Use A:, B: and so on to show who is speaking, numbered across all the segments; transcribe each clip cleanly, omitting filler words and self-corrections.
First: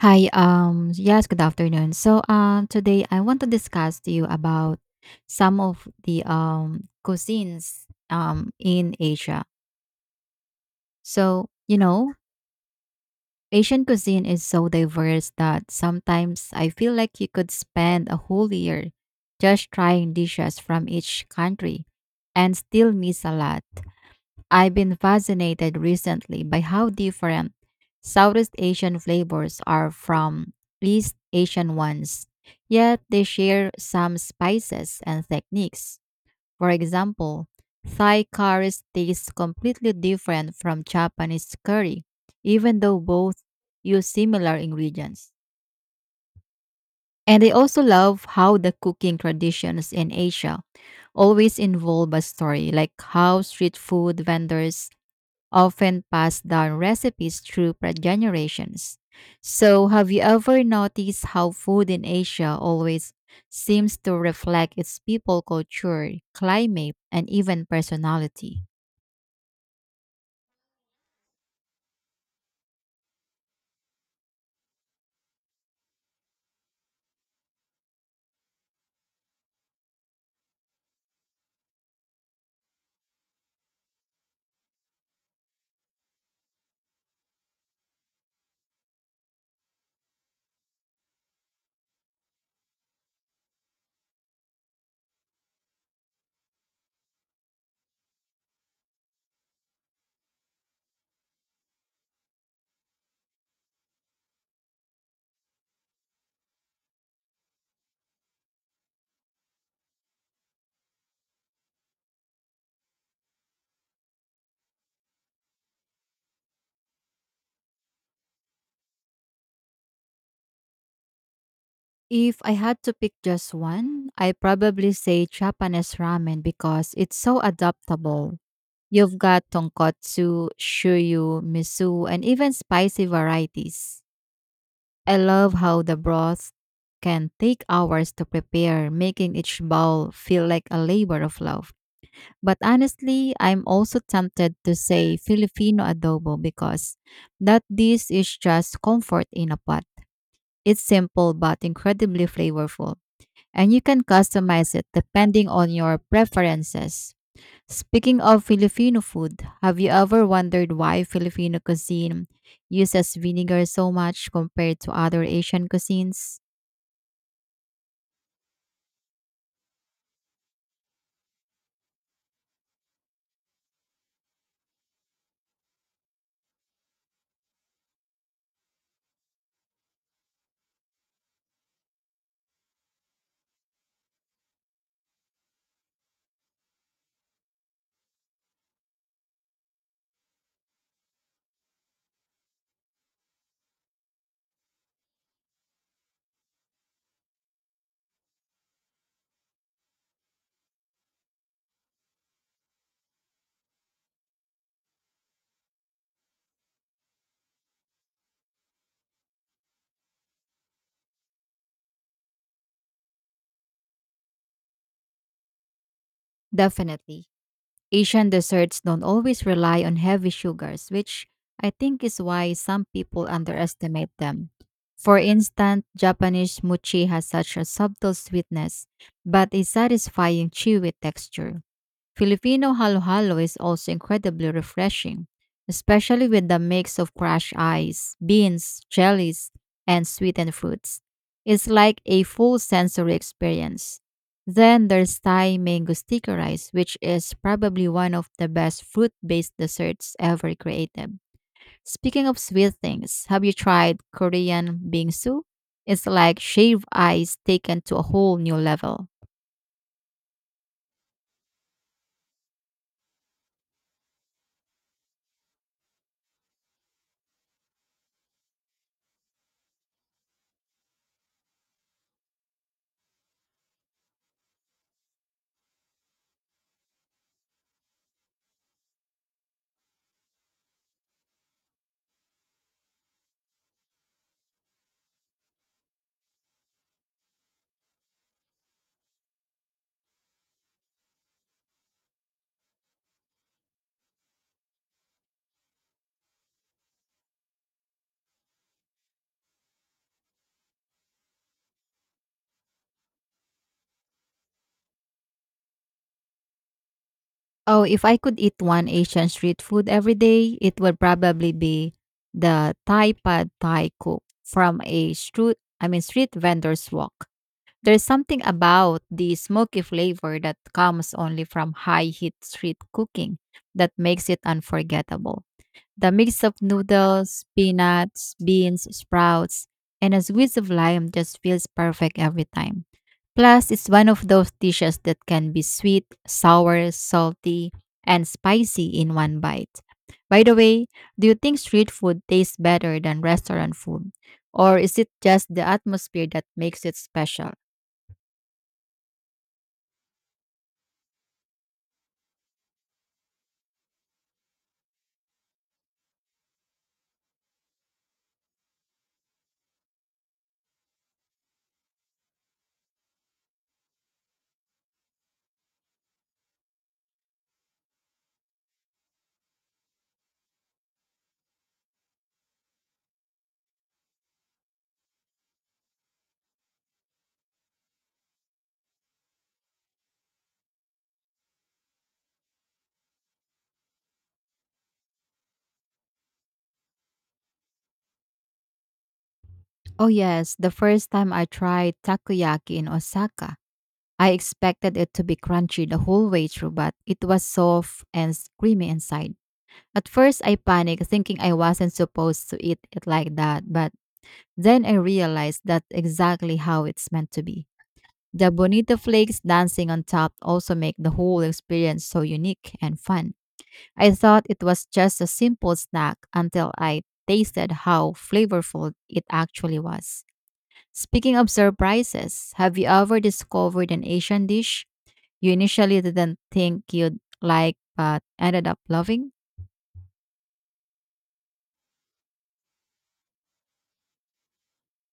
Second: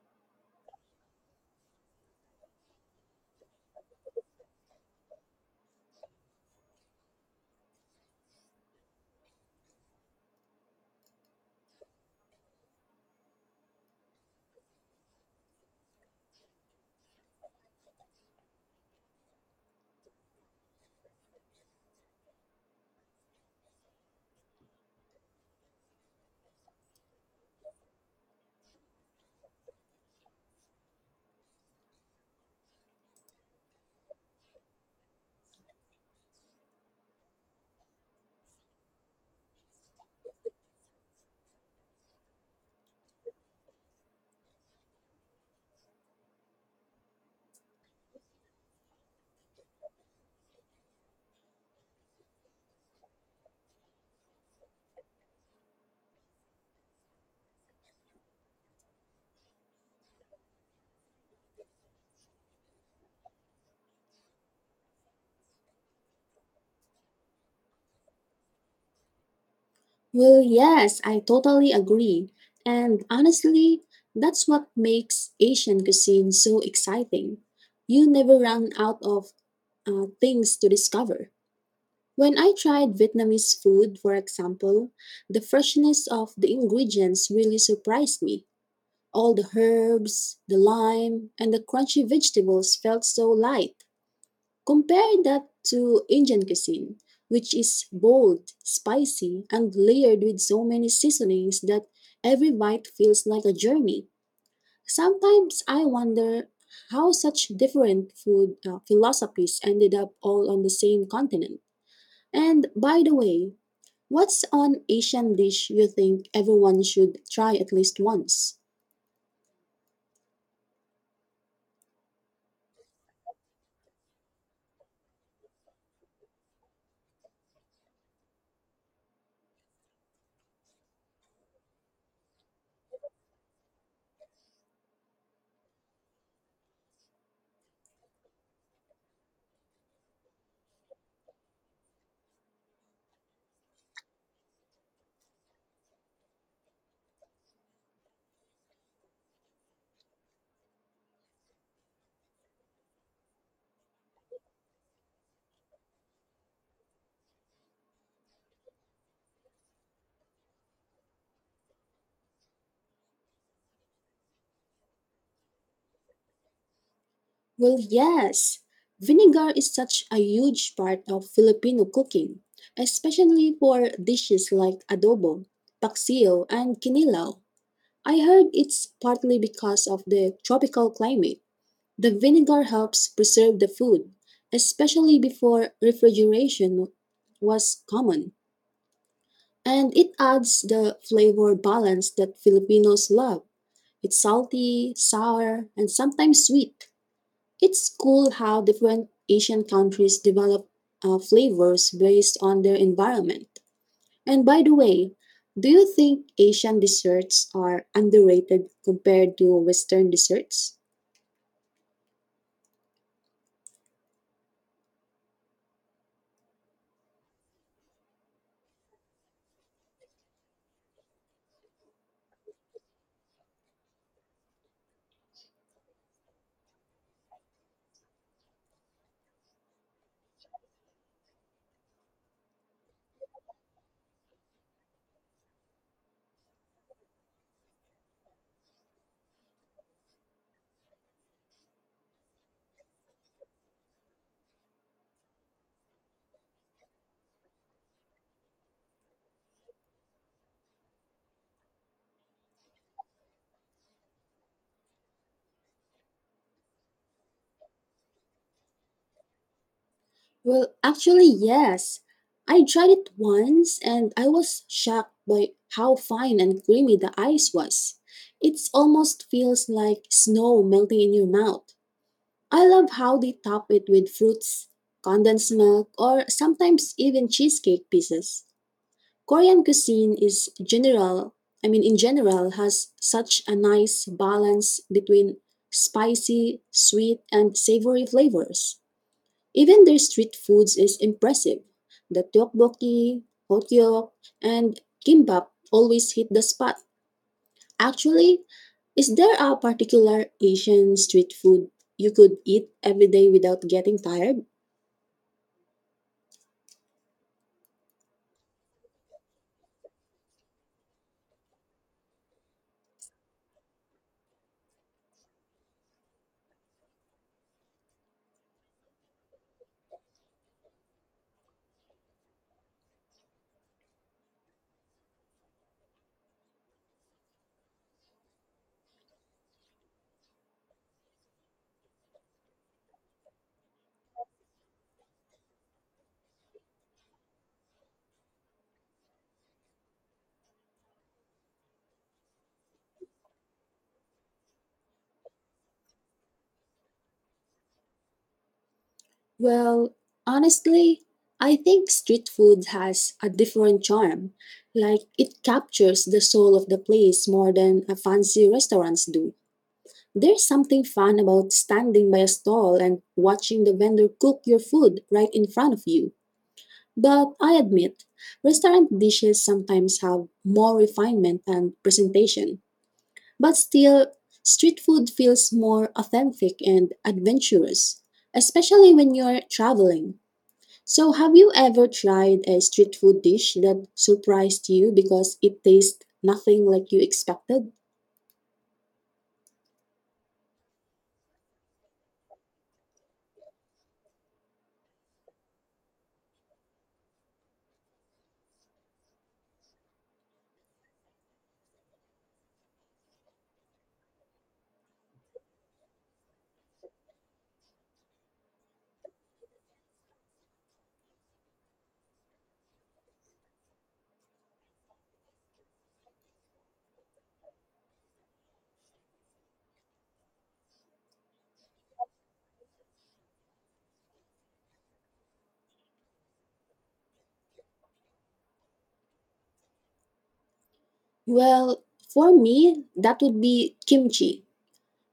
A: Hi, yes, good afternoon. So, today I want to discuss to you about some of the cuisines in Asia. So, you know, Asian cuisine is so diverse that sometimes I feel like you could spend a whole year just trying dishes from each country and still miss a lot. I've been fascinated recently by how different Southeast Asian flavors are from East Asian ones, yet they share some spices and techniques. For example, Thai curry tastes completely different from Japanese curry, even though both use similar ingredients. And I also love how the cooking traditions in Asia always involve a story, like how street food vendors often passed down recipes through generations. So, have you ever noticed how food in Asia always seems to reflect its people culture, climate, and even personality?
B: Well, yes, I totally agree. And honestly, that's what makes Asian cuisine so exciting. You never run out of things to discover. When I tried Vietnamese food, for example, the freshness of the ingredients really surprised me. All the herbs, the lime, and the crunchy vegetables felt so light. Compare that to Indian cuisine, which is bold, spicy, and layered with so many seasonings that every bite feels like a journey. Sometimes I wonder how such different food philosophies ended up all on the same continent. And by the way, what's an Asian dish you think everyone should try at least once?
A: If I had to pick just one, I probably say Japanese ramen because it's so adaptable. You've got tonkotsu, shoyu, miso, and even spicy varieties. I love how the broth can take hours to prepare, making each bowl feel like a labor of love. But honestly, I'm also tempted to say Filipino adobo because that dish is just comfort in a pot. It's simple but incredibly flavorful and you can customize it depending on your preferences. Speaking of Filipino food, have you ever wondered why Filipino cuisine uses vinegar so much compared to other Asian cuisines?
B: Well, yes. Vinegar is such a huge part of Filipino cooking, especially for dishes like adobo, paksiw, and kinilaw. I heard it's partly because of the tropical climate. The vinegar helps preserve the food, especially before refrigeration was common. And it adds the flavor balance that Filipinos love. It's salty, sour, and sometimes sweet. It's cool how different Asian countries develop flavors based on their environment. And by the way, do you think Asian desserts are underrated compared to Western desserts?
A: Definitely. Asian desserts don't always rely on heavy sugars, which I think is why some people underestimate them. For instance, Japanese mochi has such a subtle sweetness, but a satisfying chewy texture. Filipino halo-halo is also incredibly refreshing, especially with the mix of crushed ice, beans, jellies, and sweetened fruits. It's like a full sensory experience. Then there's Thai mango sticky rice, which is probably one of the best fruit-based desserts ever created. Speaking of sweet things, have you tried Korean bingsu? It's like shaved ice taken to a whole new level.
B: Well, actually, yes. I tried it once and I was shocked by how fine and creamy the ice was. It almost feels like snow melting in your mouth. I love how they top it with fruits, condensed milk, or sometimes even cheesecake pieces. Korean cuisine is general, I mean in general has such a nice balance between spicy, sweet, and savory flavors. Even their street foods is impressive. The tteokbokki, hotyok, and kimbap always hit the spot. Actually, is there a particular Asian street food you could eat every day without getting tired?
A: Oh, if I could eat one Asian street food every day, it would probably be the Thai pad Thai cook from a I mean street vendor's walk. There's something about the smoky flavor that comes only from high heat street cooking that makes it unforgettable. The mix of noodles, peanuts, beans, sprouts, and a squeeze of lime just feels perfect every time. Plus, it's one of those dishes that can be sweet, sour, salty, and spicy in one bite. By the way, do you think street food tastes better than restaurant food? Or is it just the atmosphere that makes it special?
B: Well, honestly, I think street food has a different charm. Like, it captures the soul of the place more than a fancy restaurants do. There's something fun about standing by a stall and watching the vendor cook your food right in front of you. But I admit, restaurant dishes sometimes have more refinement and presentation. But still, street food feels more authentic and adventurous, especially when you're traveling. So, have you ever tried a street food dish that surprised you because it tastes nothing like you expected?
A: Oh, yes, the first time I tried takoyaki in Osaka. I expected it to be crunchy the whole way through, but it was soft and creamy inside. At first, I panicked, thinking I wasn't supposed to eat it like that, but then I realized that's exactly how it's meant to be. The bonito flakes dancing on top also make the whole experience so unique and fun. I thought it was just a simple snack until I tasted how flavorful it actually was. Speaking of surprises, have you ever discovered an Asian dish you initially didn't think you'd like but ended up loving?
B: Well, for me, that would be kimchi.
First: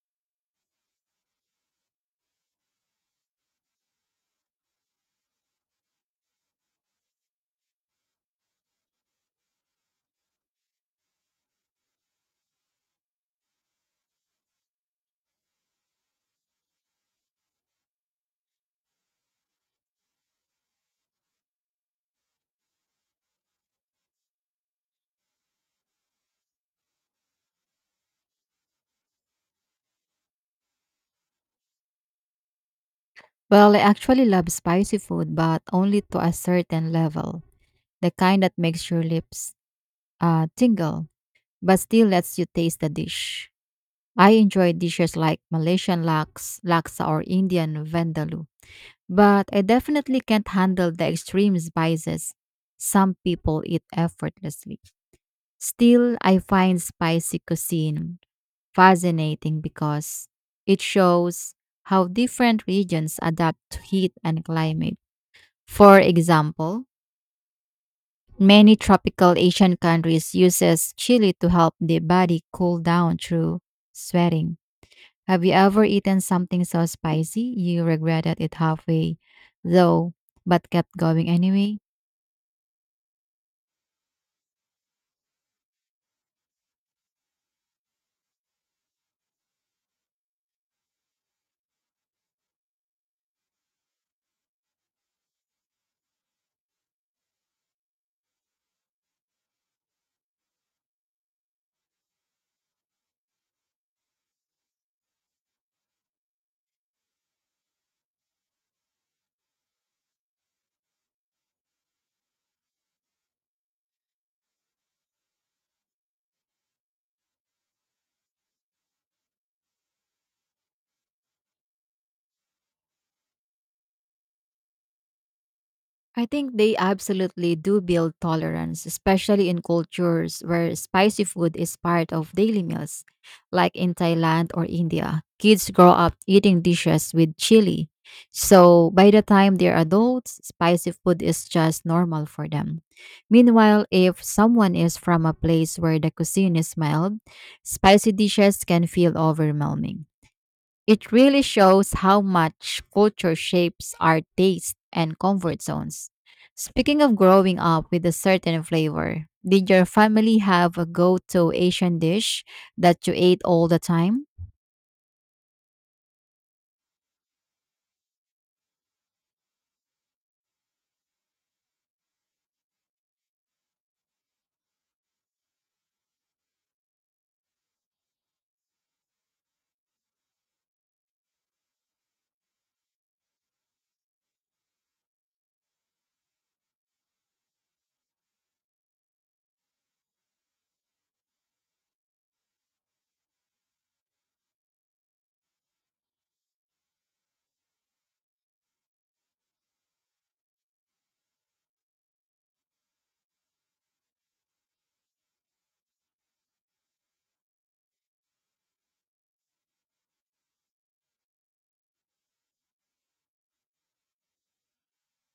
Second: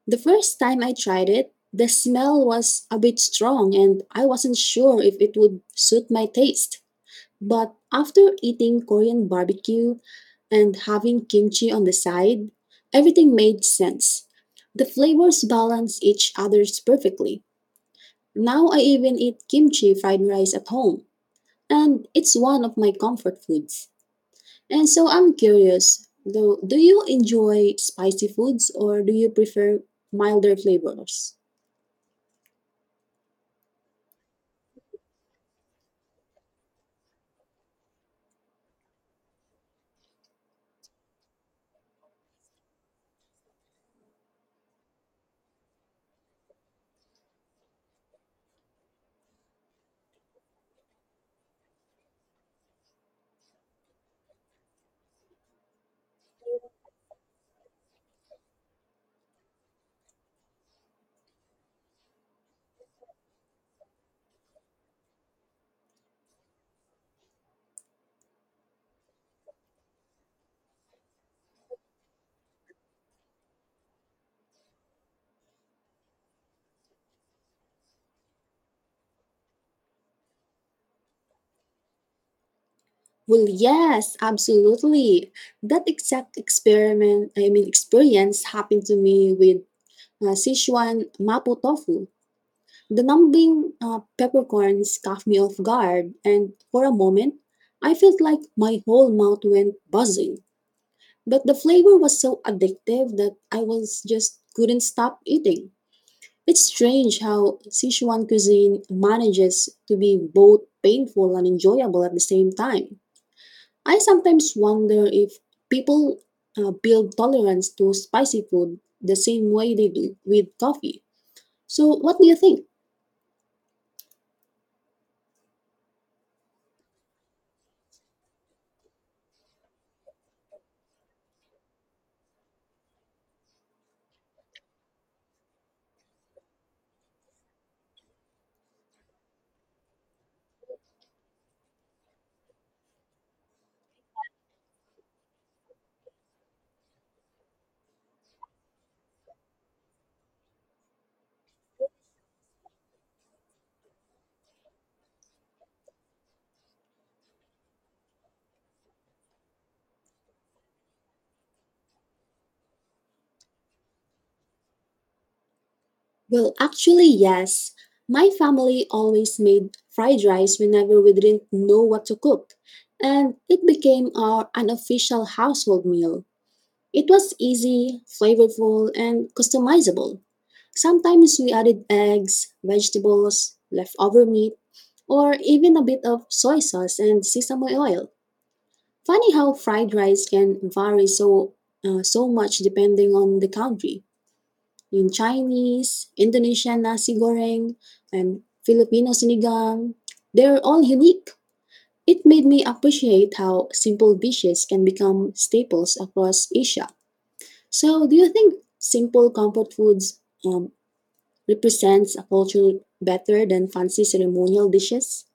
B: The first time I tried it, the smell was a bit strong and I wasn't sure if it would suit my taste. But after eating Korean barbecue and having kimchi on the side, everything made sense. The flavors balance each other's perfectly. Now I even eat kimchi fried rice at home, and it's one of my comfort foods. And so I'm curious, though, do you enjoy spicy foods or do you prefer milder flavors?
A: Well, I actually love spicy food, but only to a certain level, the kind that makes your lips tingle, but still lets you taste the dish. I enjoy dishes like laksa, or Indian vindaloo, but I definitely can't handle the extreme spices some people eat effortlessly. Still, I find spicy cuisine fascinating because it shows how different regions adapt to heat and climate. For example, many tropical Asian countries uses chili to help the body cool down through sweating. Have you ever eaten something so spicy you regretted it halfway, though, but kept going anyway?
B: Well, yes, absolutely. That exact experience happened to me with Sichuan mapo tofu. The numbing peppercorns caught me off guard, and for a moment, I felt like my whole mouth went buzzing. But the flavor was so addictive that I was just couldn't stop eating. It's strange how Sichuan cuisine manages to be both painful and enjoyable at the same time. I sometimes wonder if people build tolerance to spicy food the same way they do with coffee. So, what do you think?
A: I think they absolutely do build tolerance, especially in cultures where spicy food is part of daily meals, like in Thailand or India. Kids grow up eating dishes with chili. So by the time they're adults, spicy food is just normal for them. Meanwhile, if someone is from a place where the cuisine is mild, spicy dishes can feel overwhelming. It really shows how much culture shapes our taste and comfort zones. Speaking of growing up with a certain flavor, did your family have a go to Asian dish that you ate all the time?
B: Well, actually, yes. My family always made fried rice whenever we didn't know what to cook, and it became our unofficial household meal. It was easy, flavorful, and customizable. Sometimes we added eggs, vegetables, leftover meat, or even a bit of soy sauce and sesame oil. Funny how fried rice can vary so much depending on the country. Yung Chinese, Indonesian nasi goreng, and Filipino sinigang, they're all unique. It made me appreciate how simple dishes can become staples across Asia. So, do you think simple comfort foods represents a culture better than fancy ceremonial dishes?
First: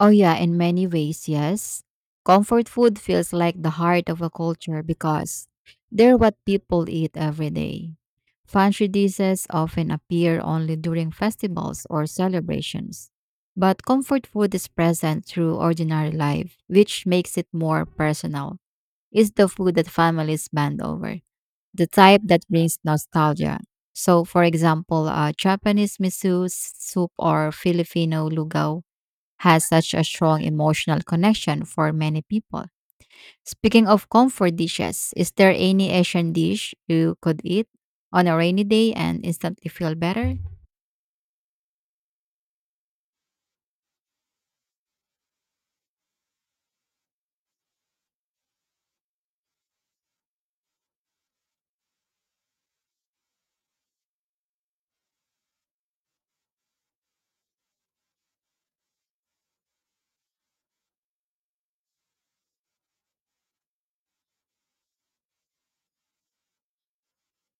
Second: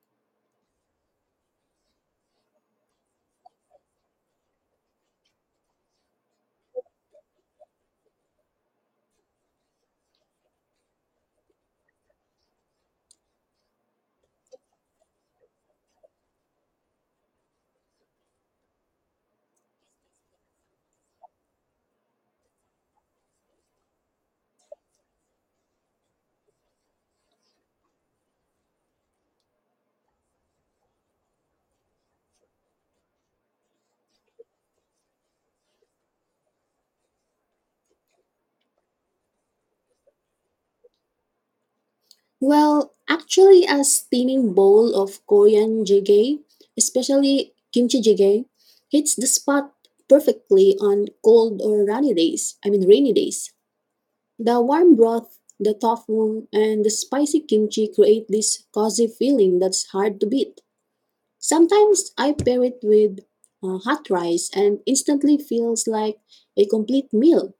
A: Oh, yeah, in many ways, yes. Comfort food feels like the heart of a culture because they're what people eat every day. Fancy dishes often appear only during festivals or celebrations, but comfort food is present through ordinary life, which makes it more personal. It's the food that families bond over, the type that brings nostalgia. So, for example, Japanese miso soup or Filipino lugaw has such a strong emotional connection for many people. Speaking of comfort dishes, is there any Asian dish you could eat on a rainy day and instantly feel better?
B: Well, actually, a steaming bowl of Korean jjigae, especially kimchi jjigae, hits the spot perfectly on cold or rainy days. I mean, rainy days. The warm broth, the tofu, and the spicy kimchi create this cozy feeling that's hard to beat. Sometimes I pair it with hot rice and instantly feels like a complete meal.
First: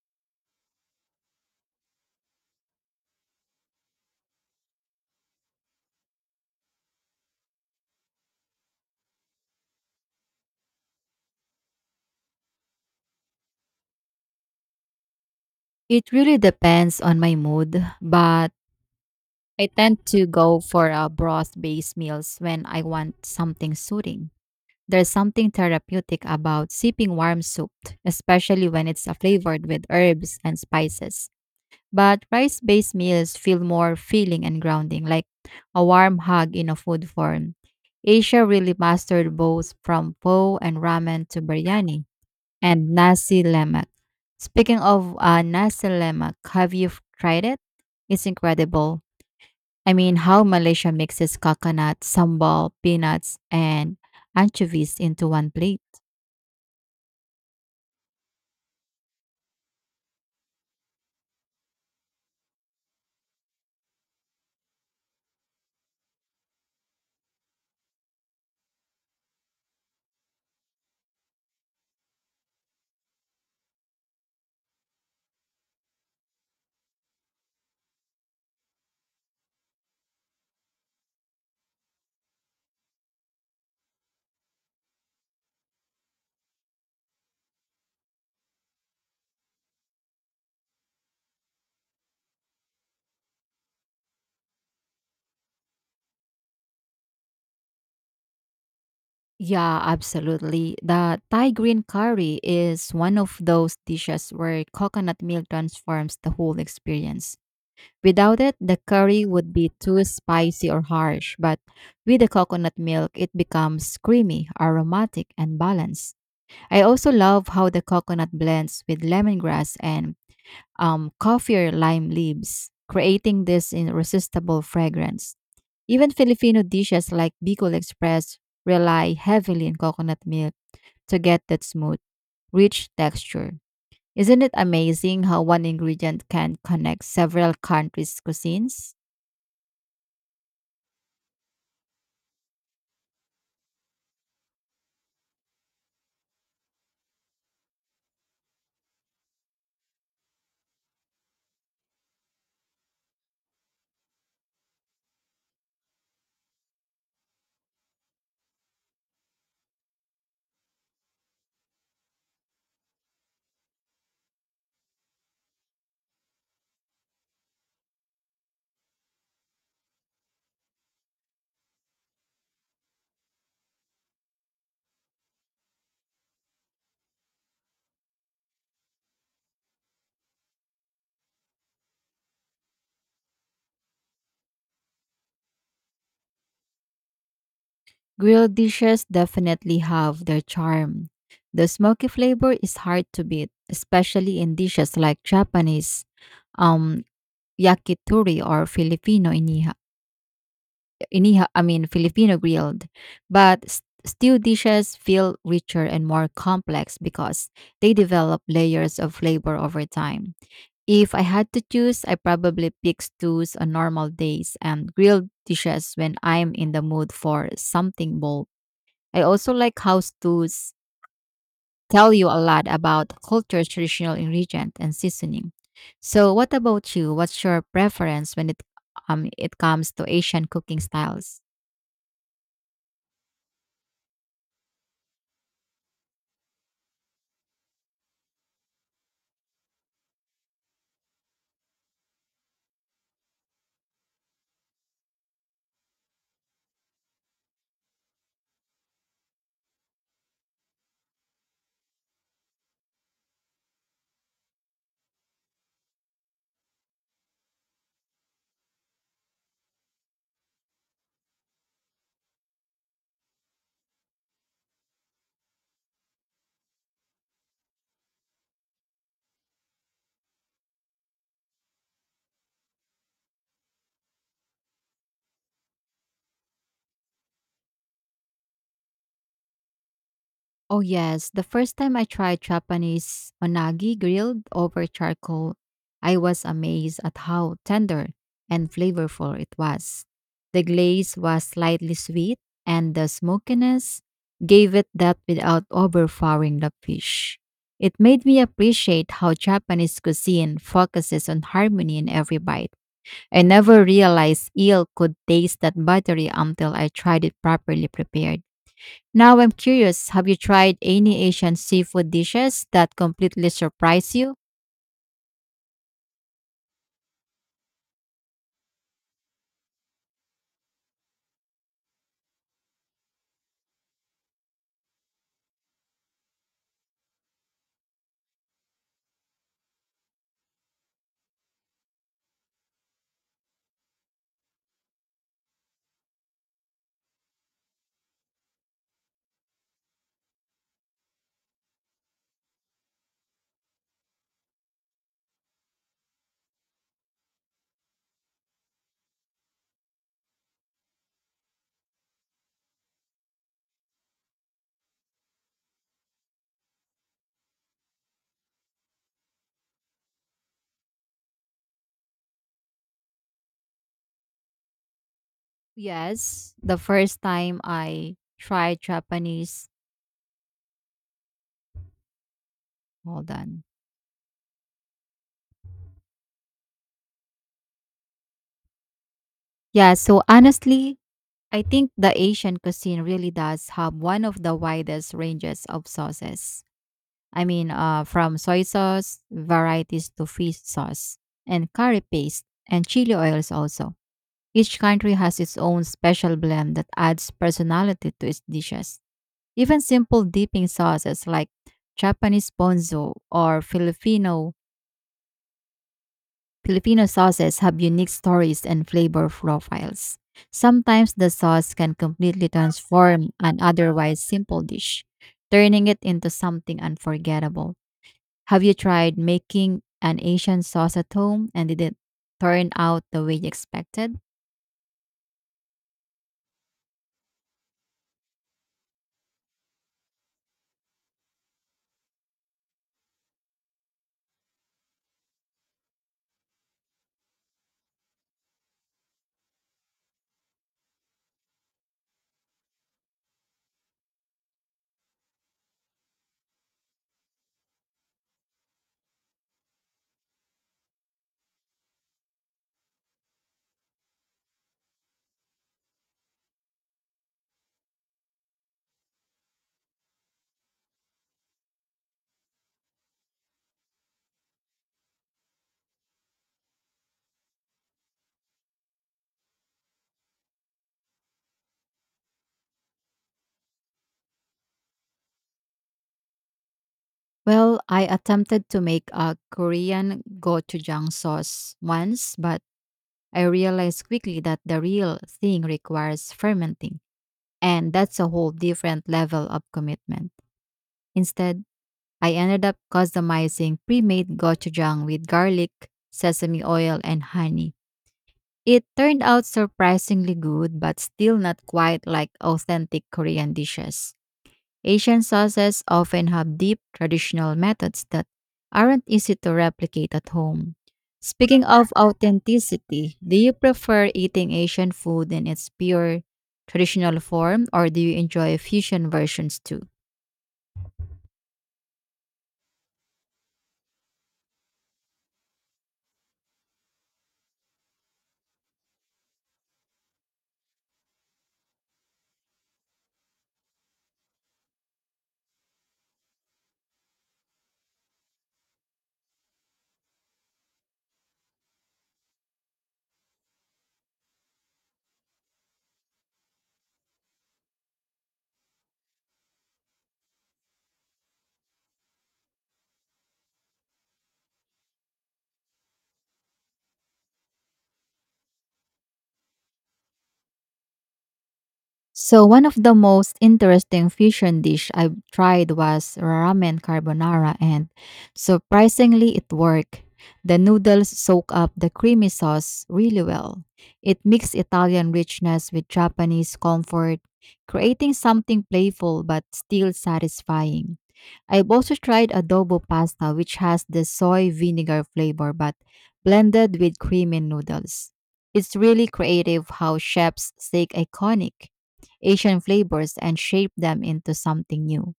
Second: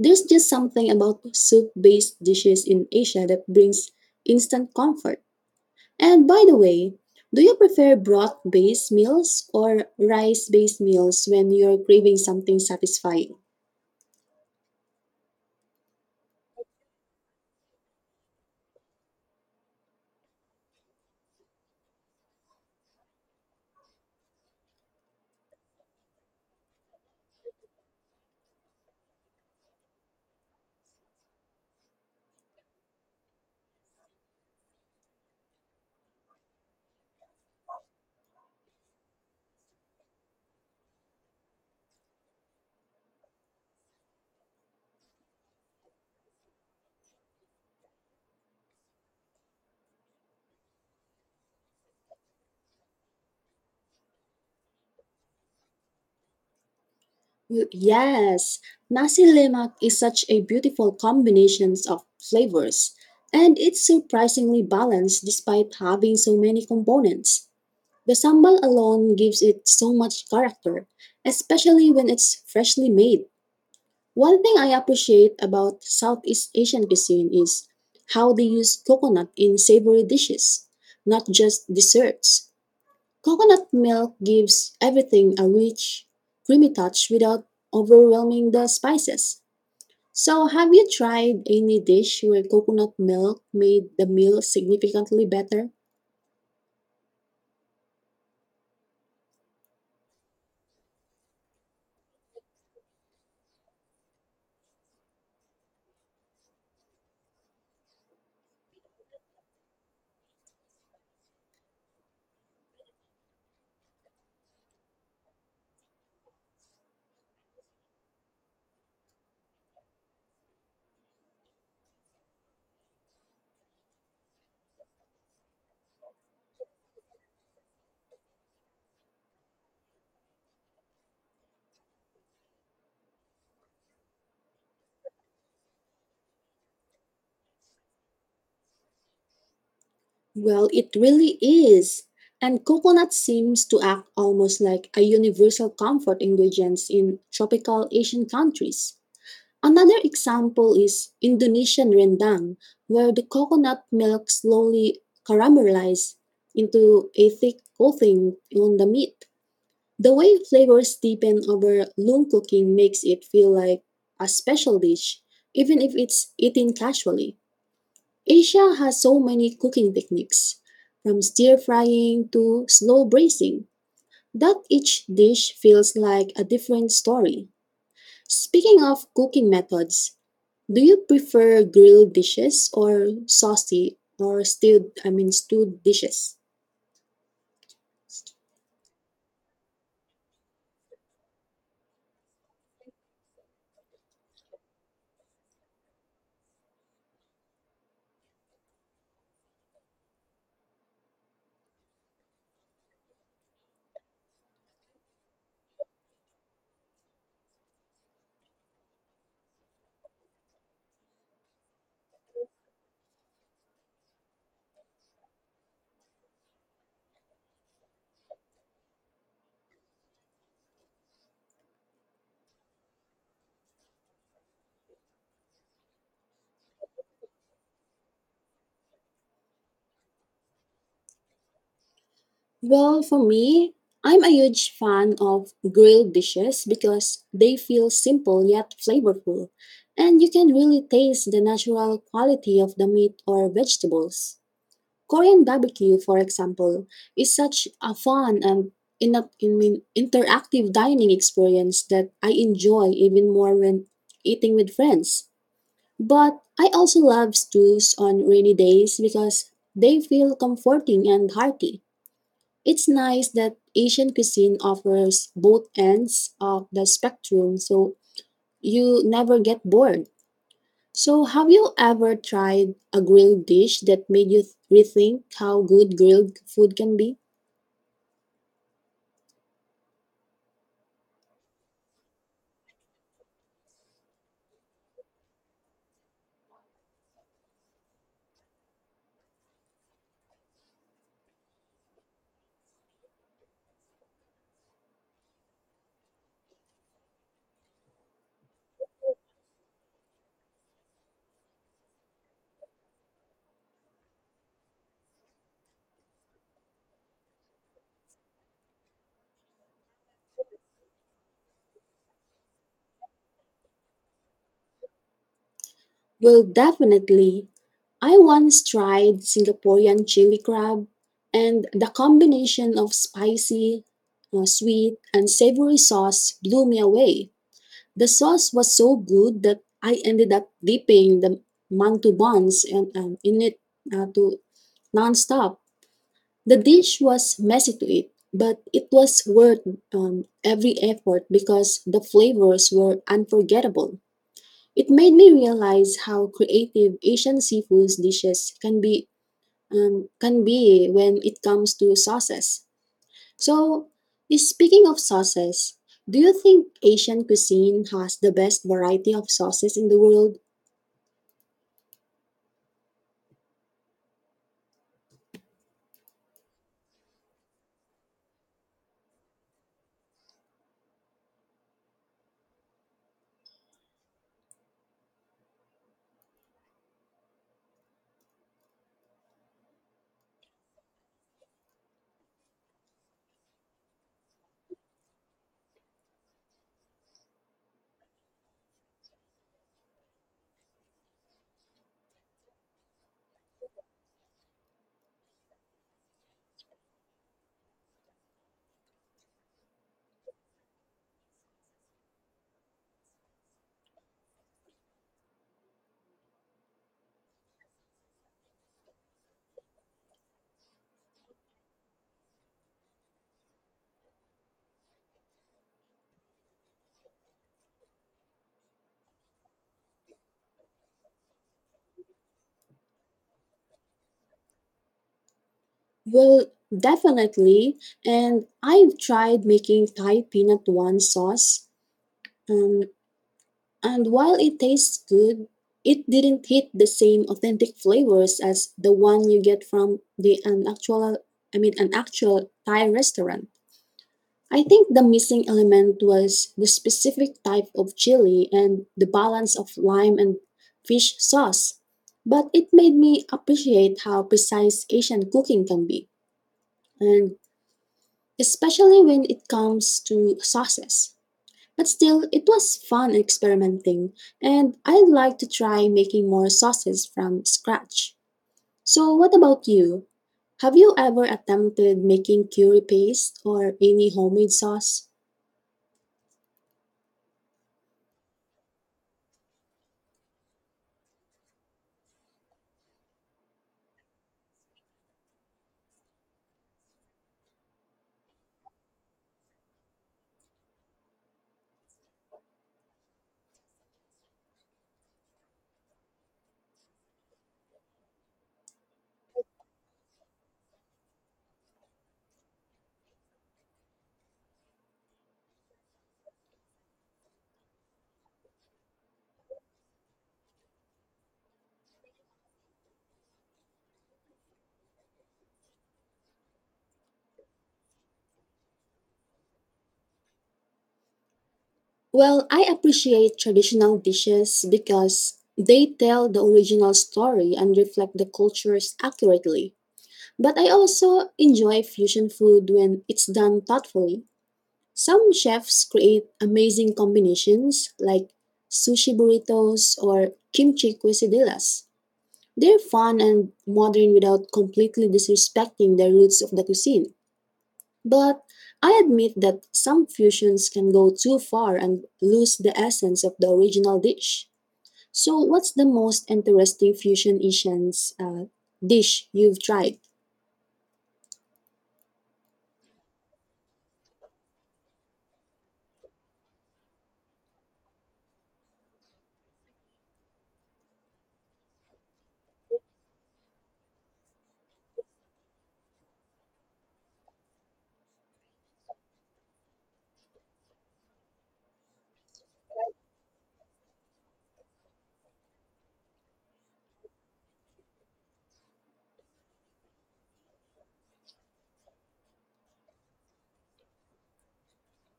B: There's just something about soup based dishes in Asia that brings instant comfort. And by the way, do you prefer broth based meals or rice based meals when you're craving something satisfying?
A: It really depends on my mood, but I tend to go for a broth-based meals when I want something soothing. There's something therapeutic about sipping warm soup, especially when it's flavored with herbs and spices. But rice based meals feel more filling and grounding, like a warm hug in a food form. Asia really mastered both from po and ramen to biryani and nasi lemak. Speaking of nasi lemak, have you tried it? It's incredible. I mean, how Malaysia mixes coconut, sambal, peanuts, and anchovies into one plate.
B: Yes, nasi lemak is such a beautiful combination of flavors, and it's surprisingly balanced despite having so many components. The sambal alone gives it so much character, especially when it's freshly made. One thing I appreciate about Southeast Asian cuisine is how they use coconut in savory dishes, not just desserts. Coconut milk gives everything a rich, creamy touch without overwhelming the spices. So, have you tried any dish where coconut milk made the meal significantly better?
A: Yeah, absolutely. The Thai green curry is one of those dishes where coconut milk transforms the whole experience. Without it, the curry would be too spicy or harsh, but with the coconut milk, it becomes creamy, aromatic, and balanced. I also love how the coconut blends with lemongrass and coffee or lime leaves, creating this irresistible fragrance. Even Filipino dishes like Bicol Express rely heavily on coconut milk to get that smooth, rich texture. Isn't it amazing how one ingredient can connect several countries' cuisines?
B: Well, it really is. And coconut seems to act almost like a universal comfort ingredient in tropical Asian countries. Another example is Indonesian rendang, where the coconut milk slowly caramelizes into a thick coating on the meat. The way flavors deepen over long cooking makes it feel like a special dish, even if it's eaten casually. Asia has so many cooking techniques, from stir frying to slow braising, that each dish feels like a different story. Speaking of cooking methods, do you prefer grilled dishes or saucy or stewed, I mean stewed dishes?
A: Grilled dishes definitely have their charm. The smoky flavor is hard to beat, especially in dishes like Japanese um, yakitori or iniha, I mean Filipino grilled. But stew dishes feel richer and more complex because they develop layers of flavor over time. If I had to choose, I probably pick stews on normal days and grilled dishes when I'm in the mood for something bold. I also like how stews tell you a lot about culture's traditional ingredient and seasoning. So, what about you? What's your preference when it comes to Asian cooking styles?
B: Well, for me, I'm a huge fan of grilled dishes because they feel simple yet flavorful, and you can really taste the natural quality of the meat or vegetables. Korean barbecue, for example, is such a fun and in a, I mean, interactive dining experience that I enjoy even more when eating with friends. But I also love stews on rainy days because they feel comforting and hearty. It's nice that Asian cuisine offers both ends of the spectrum so you never get bored. So, have you ever tried a grilled dish that made you rethink how good grilled food can be?
A: Oh yes, the first time I tried Japanese onagi grilled over charcoal, I was amazed at how tender and flavorful it was. The glaze was slightly sweet and the smokiness gave it that without overpowering the fish. It made me appreciate how Japanese cuisine focuses on harmony in every bite. I never realized eel could taste that buttery until I tried it properly prepared. Now I'm curious, have you tried any Asian seafood dishes that completely surprise you?
B: Well, definitely. I once tried Singaporean chili crab, and the combination of spicy, sweet, and savory sauce blew me away. The sauce was so good that I ended up dipping the mantubans and in it to nonstop. The dish was messy to eat, but it was worth every effort because the flavors were unforgettable. It made me realize how creative Asian seafood dishes can be when it comes to sauces. So, speaking of sauces, do you think Asian cuisine has the best variety of sauces in the world?
A: Yes, the first time I tried Japanese, hold on. Yeah, so honestly, I think the Asian cuisine really does have one of the widest ranges of sauces. I mean, from soy sauce varieties to fish sauce and curry paste and chili oils also. Each country has its own special blend that adds personality to its dishes. Even simple dipping sauces like Japanese ponzu or Filipino sauces have unique stories and flavor profiles. Sometimes the sauce can completely transform an otherwise simple dish, turning it into something unforgettable. Have you tried making an Asian sauce at home and did it turn out the way you expected?
B: Well, definitely. And I've tried making Thai peanut one sauce. Um, And while it tastes good, it didn't hit the same authentic flavors as the one you get from the an actual I mean an actual Thai restaurant. I think the missing element was the specific type of chili and the balance of lime and fish sauce. But it made me appreciate how precise Asian cooking can be, and especially when it comes to sauces. But still, it was fun experimenting, and I'd like to try making more sauces from scratch. So, what about you? Have you ever attempted making curry paste or any homemade sauce?
A: Well, I attempted to make a Korean gochujang sauce once, but I realized quickly that the real thing requires fermenting, and that's a whole different level of commitment. Instead, I ended up customizing pre-made gochujang with garlic, sesame oil, and honey. It turned out surprisingly good, but still not quite like authentic Korean dishes. Asian sauces often have deep traditional methods that aren't easy to replicate at home. Speaking of authenticity, do you prefer eating Asian food in its pure traditional form or do you enjoy fusion versions too?
B: Well, I appreciate traditional dishes because they tell the original story and reflect the cultures accurately. But I also enjoy fusion food when it's done thoughtfully. Some chefs create amazing combinations like sushi burritos or kimchi quesadillas. They're fun and modern without completely disrespecting the roots of the cuisine. But I admit that some fusions can go too far and lose the essence of the original dish. So, what's the most interesting fusion Asian's dish you've tried?
A: So one of the most interesting fusion dish I've tried was ramen carbonara and so surprisingly it worked. The noodles soak up the creamy sauce really well. It mixed Italian richness with Japanese comfort, creating something playful but still satisfying. I've also tried adobo pasta which has the soy vinegar flavor but blended with creamy noodles. It's really creative how chefs take iconic Asian flavors and shape them into something new.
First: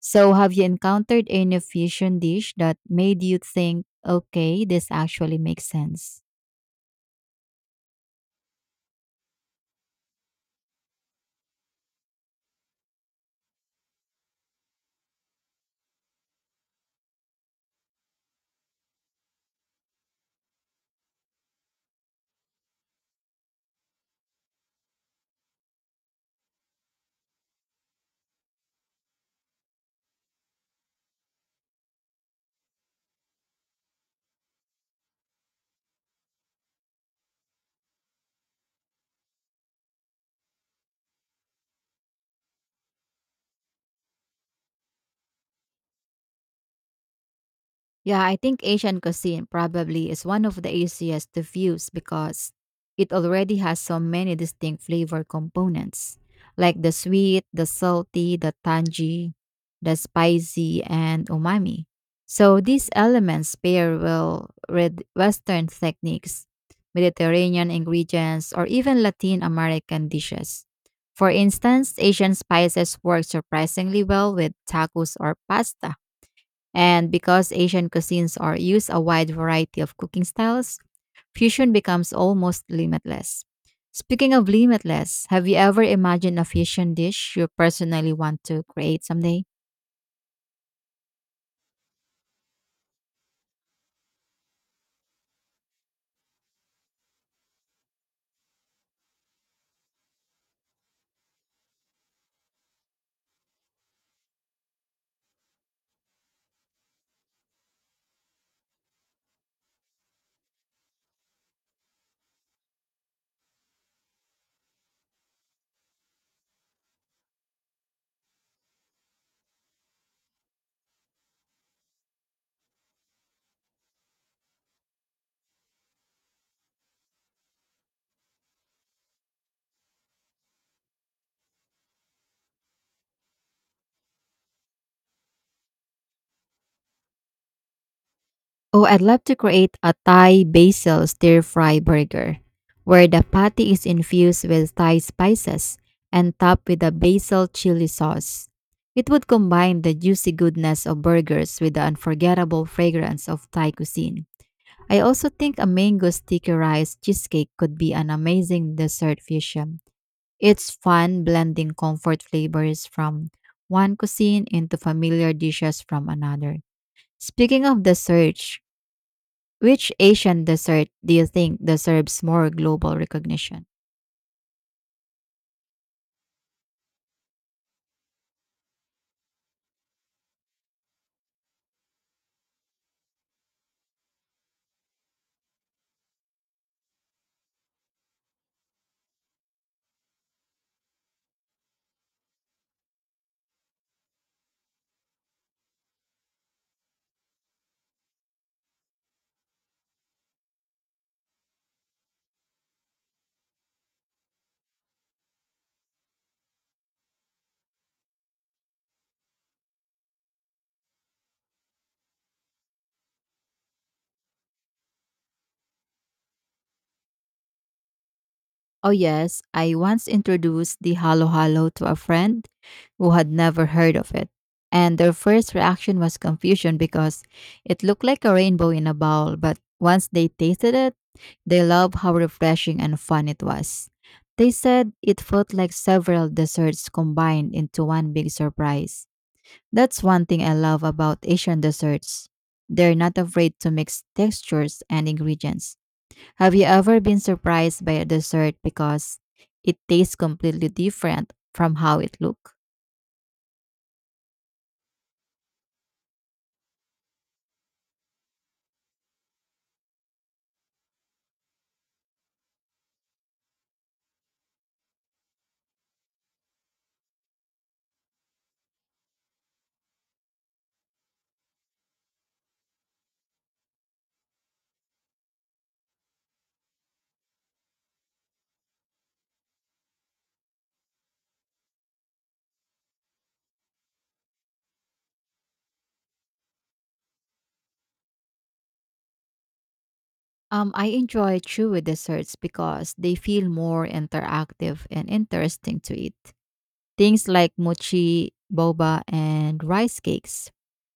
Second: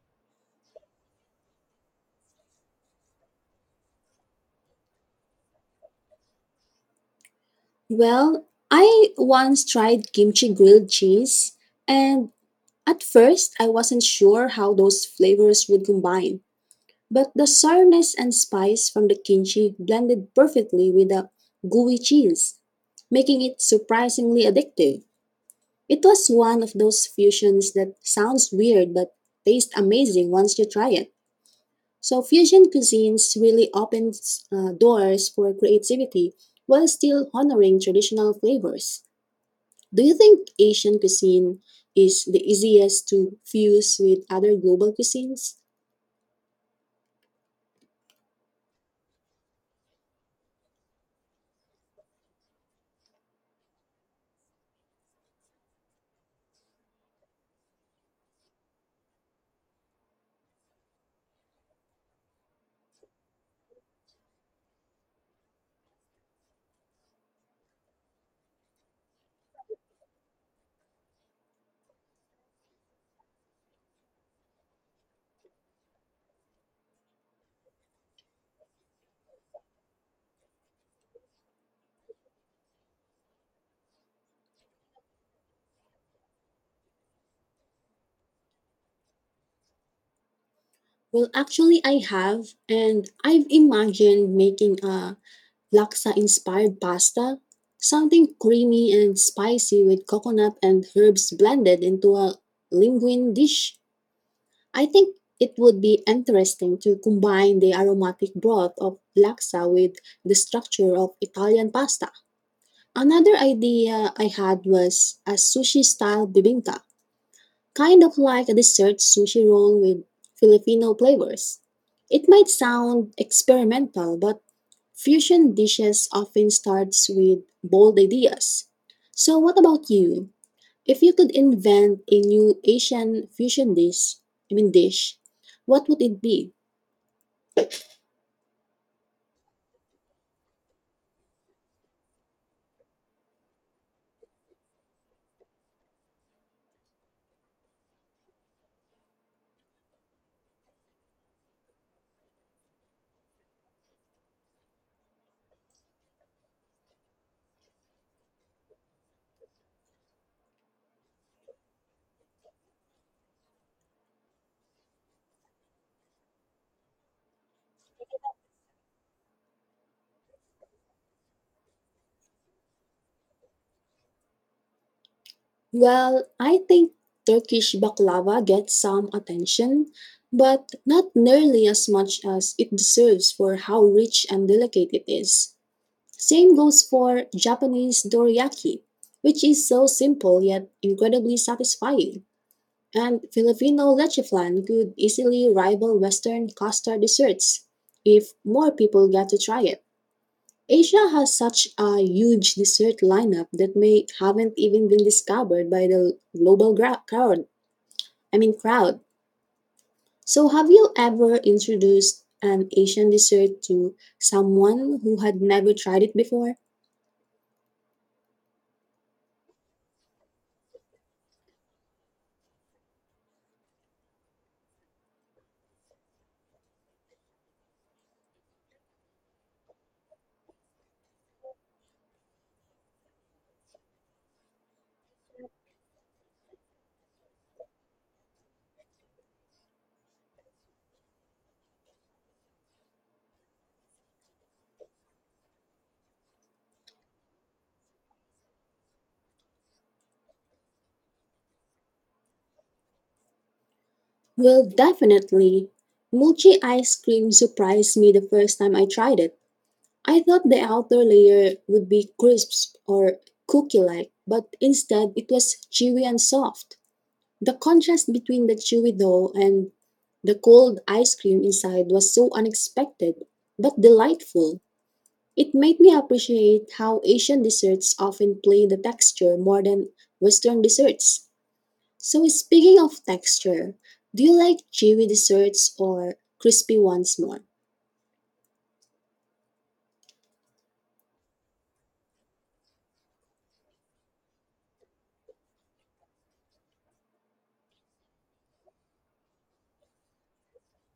A: So, have you encountered any fusion dish that made you think, okay, this actually makes sense?
B: Well, I once tried kimchi grilled cheese, and at first, I wasn't sure how those flavors would combine, but the sourness and spice from the kimchi blended perfectly with the gooey cheese, making it surprisingly addictive. It was one of those fusions that sounds weird but tastes amazing once you try it. So, fusion cuisines really opens doors for creativity while still honoring traditional flavors. Do you think Asian cuisine is the easiest to fuse with other global cuisines?
A: Yeah, I think Asian cuisine probably is one of the easiest to fuse because it already has so many distinct flavor components, like the sweet, the salty, the tangy, the spicy, and umami. So these elements pair well with Western techniques, Mediterranean ingredients, or even Latin American dishes. For instance, Asian spices work surprisingly well with tacos or pasta and because Asian cuisines are use a wide variety of cooking styles, fusion becomes almost limitless. Speaking of limitless, have you ever imagined a fusion dish you personally want to create someday?
B: Well, actually, I have, and I've imagined making a laksa inspired pasta, something creamy and spicy with coconut and herbs blended into a linguine dish. I think it would be interesting to combine the aromatic broth of laksa with the structure of Italian pasta. Another idea I had was a sushi style bibingka, kind of like a dessert sushi roll with Filipino flavors. It might sound experimental, but fusion dishes often starts with bold ideas. So what about you? If you could invent a new Asian fusion dish, I mean dish, what would it be?
A: Oh, I'd love to create a Thai basil stir fry burger where the patty is infused with Thai spices and topped with a basil chili sauce. It would combine the juicy goodness of burgers with the unforgettable fragrance of Thai cuisine. I also think a mango sticky rice cheesecake could be an amazing dessert fusion. It's fun blending comfort flavors from one cuisine into familiar dishes from another. Speaking of desserts, which Asian dessert do you think deserves more global recognition?
B: Well, I think Turkish baklava gets some attention, but not nearly as much as it deserves for how rich and delicate it is. Same goes for Japanese dorayaki, which is so simple yet incredibly satisfying. And Filipino leche flan could easily rival Western custard desserts if more people get to try it. Asia has such a huge dessert lineup that may haven't even been discovered by the global gra- crowd. I mean crowd. So have you ever introduced an Asian dessert to someone who had never tried it before?
A: Oh, yes. I once introduced the Halo Halo to a friend who had never heard of it. And their first reaction was confusion because it looked like a rainbow in a bowl. But once they tasted it, they loved how refreshing and fun it was. They said it felt like several desserts combined into one big surprise. That's one thing I love about Asian desserts. They're not afraid to mix textures and ingredients. Have you ever been surprised by a dessert because it tastes completely different from how it looked?
B: Well, definitely. Mochi ice cream surprised me the first time I tried it. I thought the outer layer would be crisp or cookie-like, but instead it was chewy and soft. The contrast between the chewy dough and the cold ice cream inside was so unexpected, but delightful. It made me appreciate how Asian desserts often play the texture more than Western desserts. So, speaking of texture, do you like chewy desserts or crispy ones more?
A: I enjoy chewy desserts because they feel more interactive and interesting to eat. Things like mochi, boba, and rice cakes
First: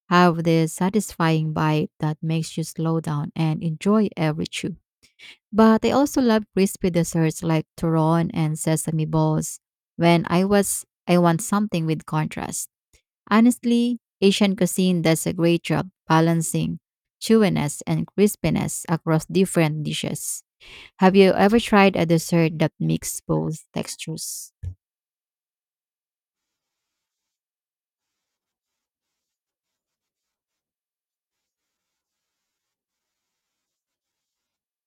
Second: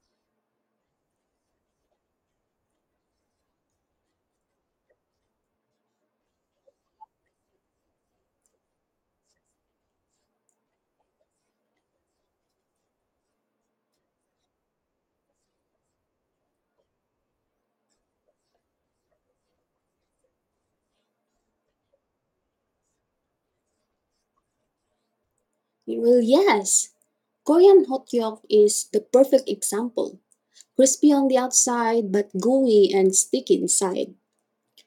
A: have this satisfying bite that makes you slow down and enjoy every chew. But I also love crispy desserts like turon and sesame balls when I want something with contrast. Honestly, Asian cuisine does a great job balancing chewiness and crispiness across different dishes. Have you ever tried a dessert that mixes both textures?
B: Well, yes. Korean hotyeok is the perfect example. Crispy on the outside, but gooey and sticky inside.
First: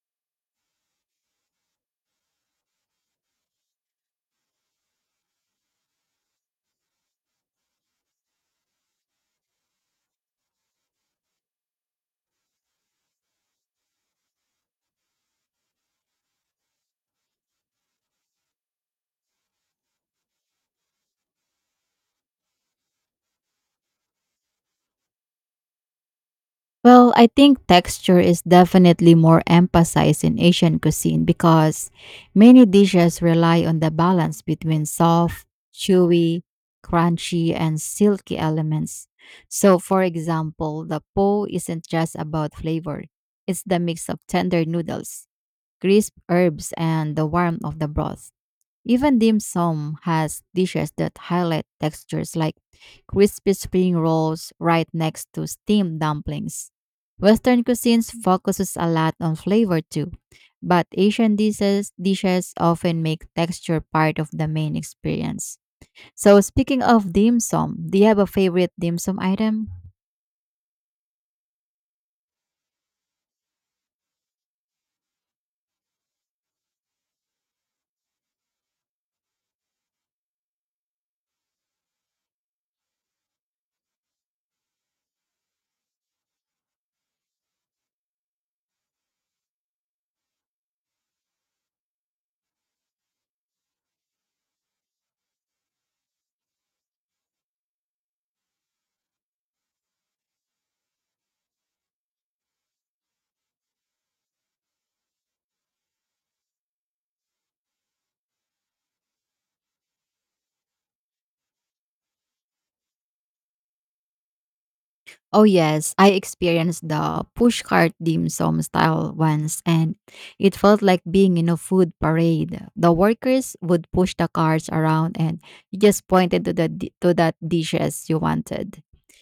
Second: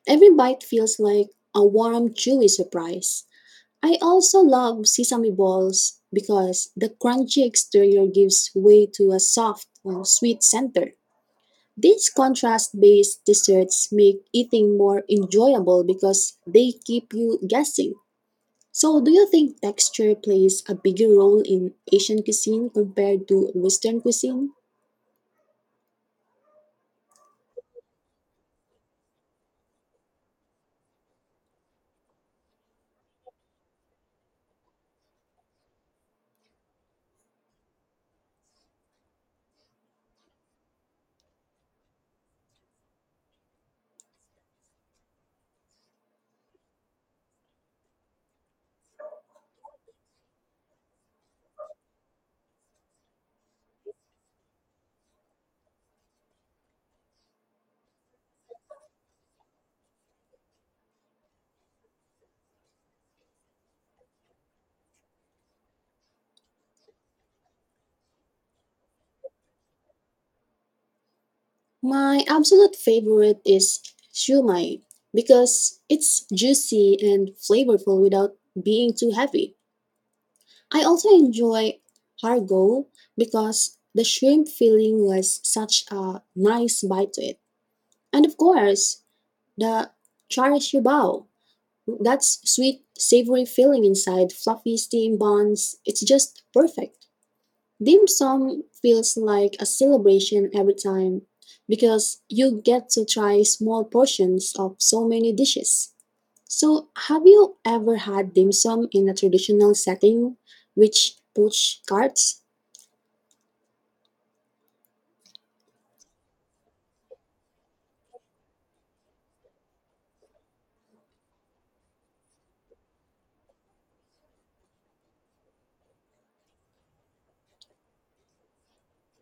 B: Every bite feels like a warm, chewy surprise. I also love sesame balls because the crunchy exterior gives way to a soft, sweet center. These contrast based desserts make eating more enjoyable because they keep you guessing. So, do you think texture plays a bigger role in Asian cuisine compared to Western cuisine?
A: Well, I think texture is definitely more emphasized in Asian cuisine because many dishes rely on the balance between soft, chewy, crunchy, and silky elements. So, for example, the po isn't just about flavor, it's the mix of tender noodles, crisp herbs, and the warmth of the broth. Even dim sum has dishes that highlight textures like crispy spring rolls right next to steamed dumplings. Western cuisines focuses a lot on flavor too, but Asian dishes often make texture part of the main experience. So speaking of dim sum, do you have a favorite dim sum item?
B: My absolute favorite is shumai because it's juicy and flavorful without being too heavy. I also enjoy hargo because the shrimp filling was such a nice bite to it. And of course, the char siu bao. That's sweet, savory filling inside fluffy steamed buns. It's just perfect. Dim sum feels like a celebration every time because you get to try small portions of so many dishes. So, have you ever had dim sum in a traditional setting, which push carts?
A: Oh yes, I experienced the pushcart dim sum style once and it felt like being in a food parade. The workers would push the carts around and you just pointed to to that dishes you wanted.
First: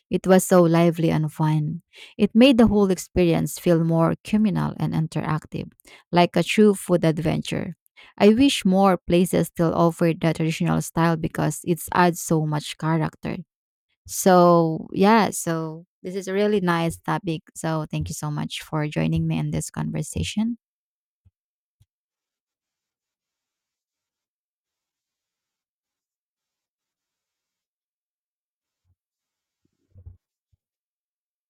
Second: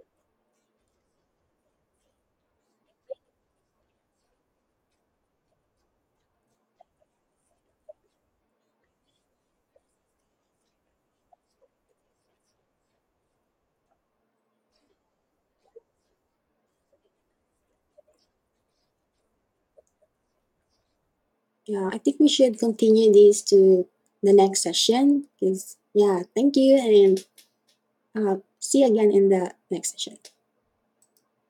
A: It was so lively and fun. It made the whole experience feel more communal and interactive, like a true food adventure. I wish more places still offered the traditional style because it adds so much character. So, yeah, so this is a really nice topic. So, thank you so much for joining me in this conversation.
B: Yeah, I think we should continue this to the next session. 'Cause- yeah, thank you, and see you again in the next session.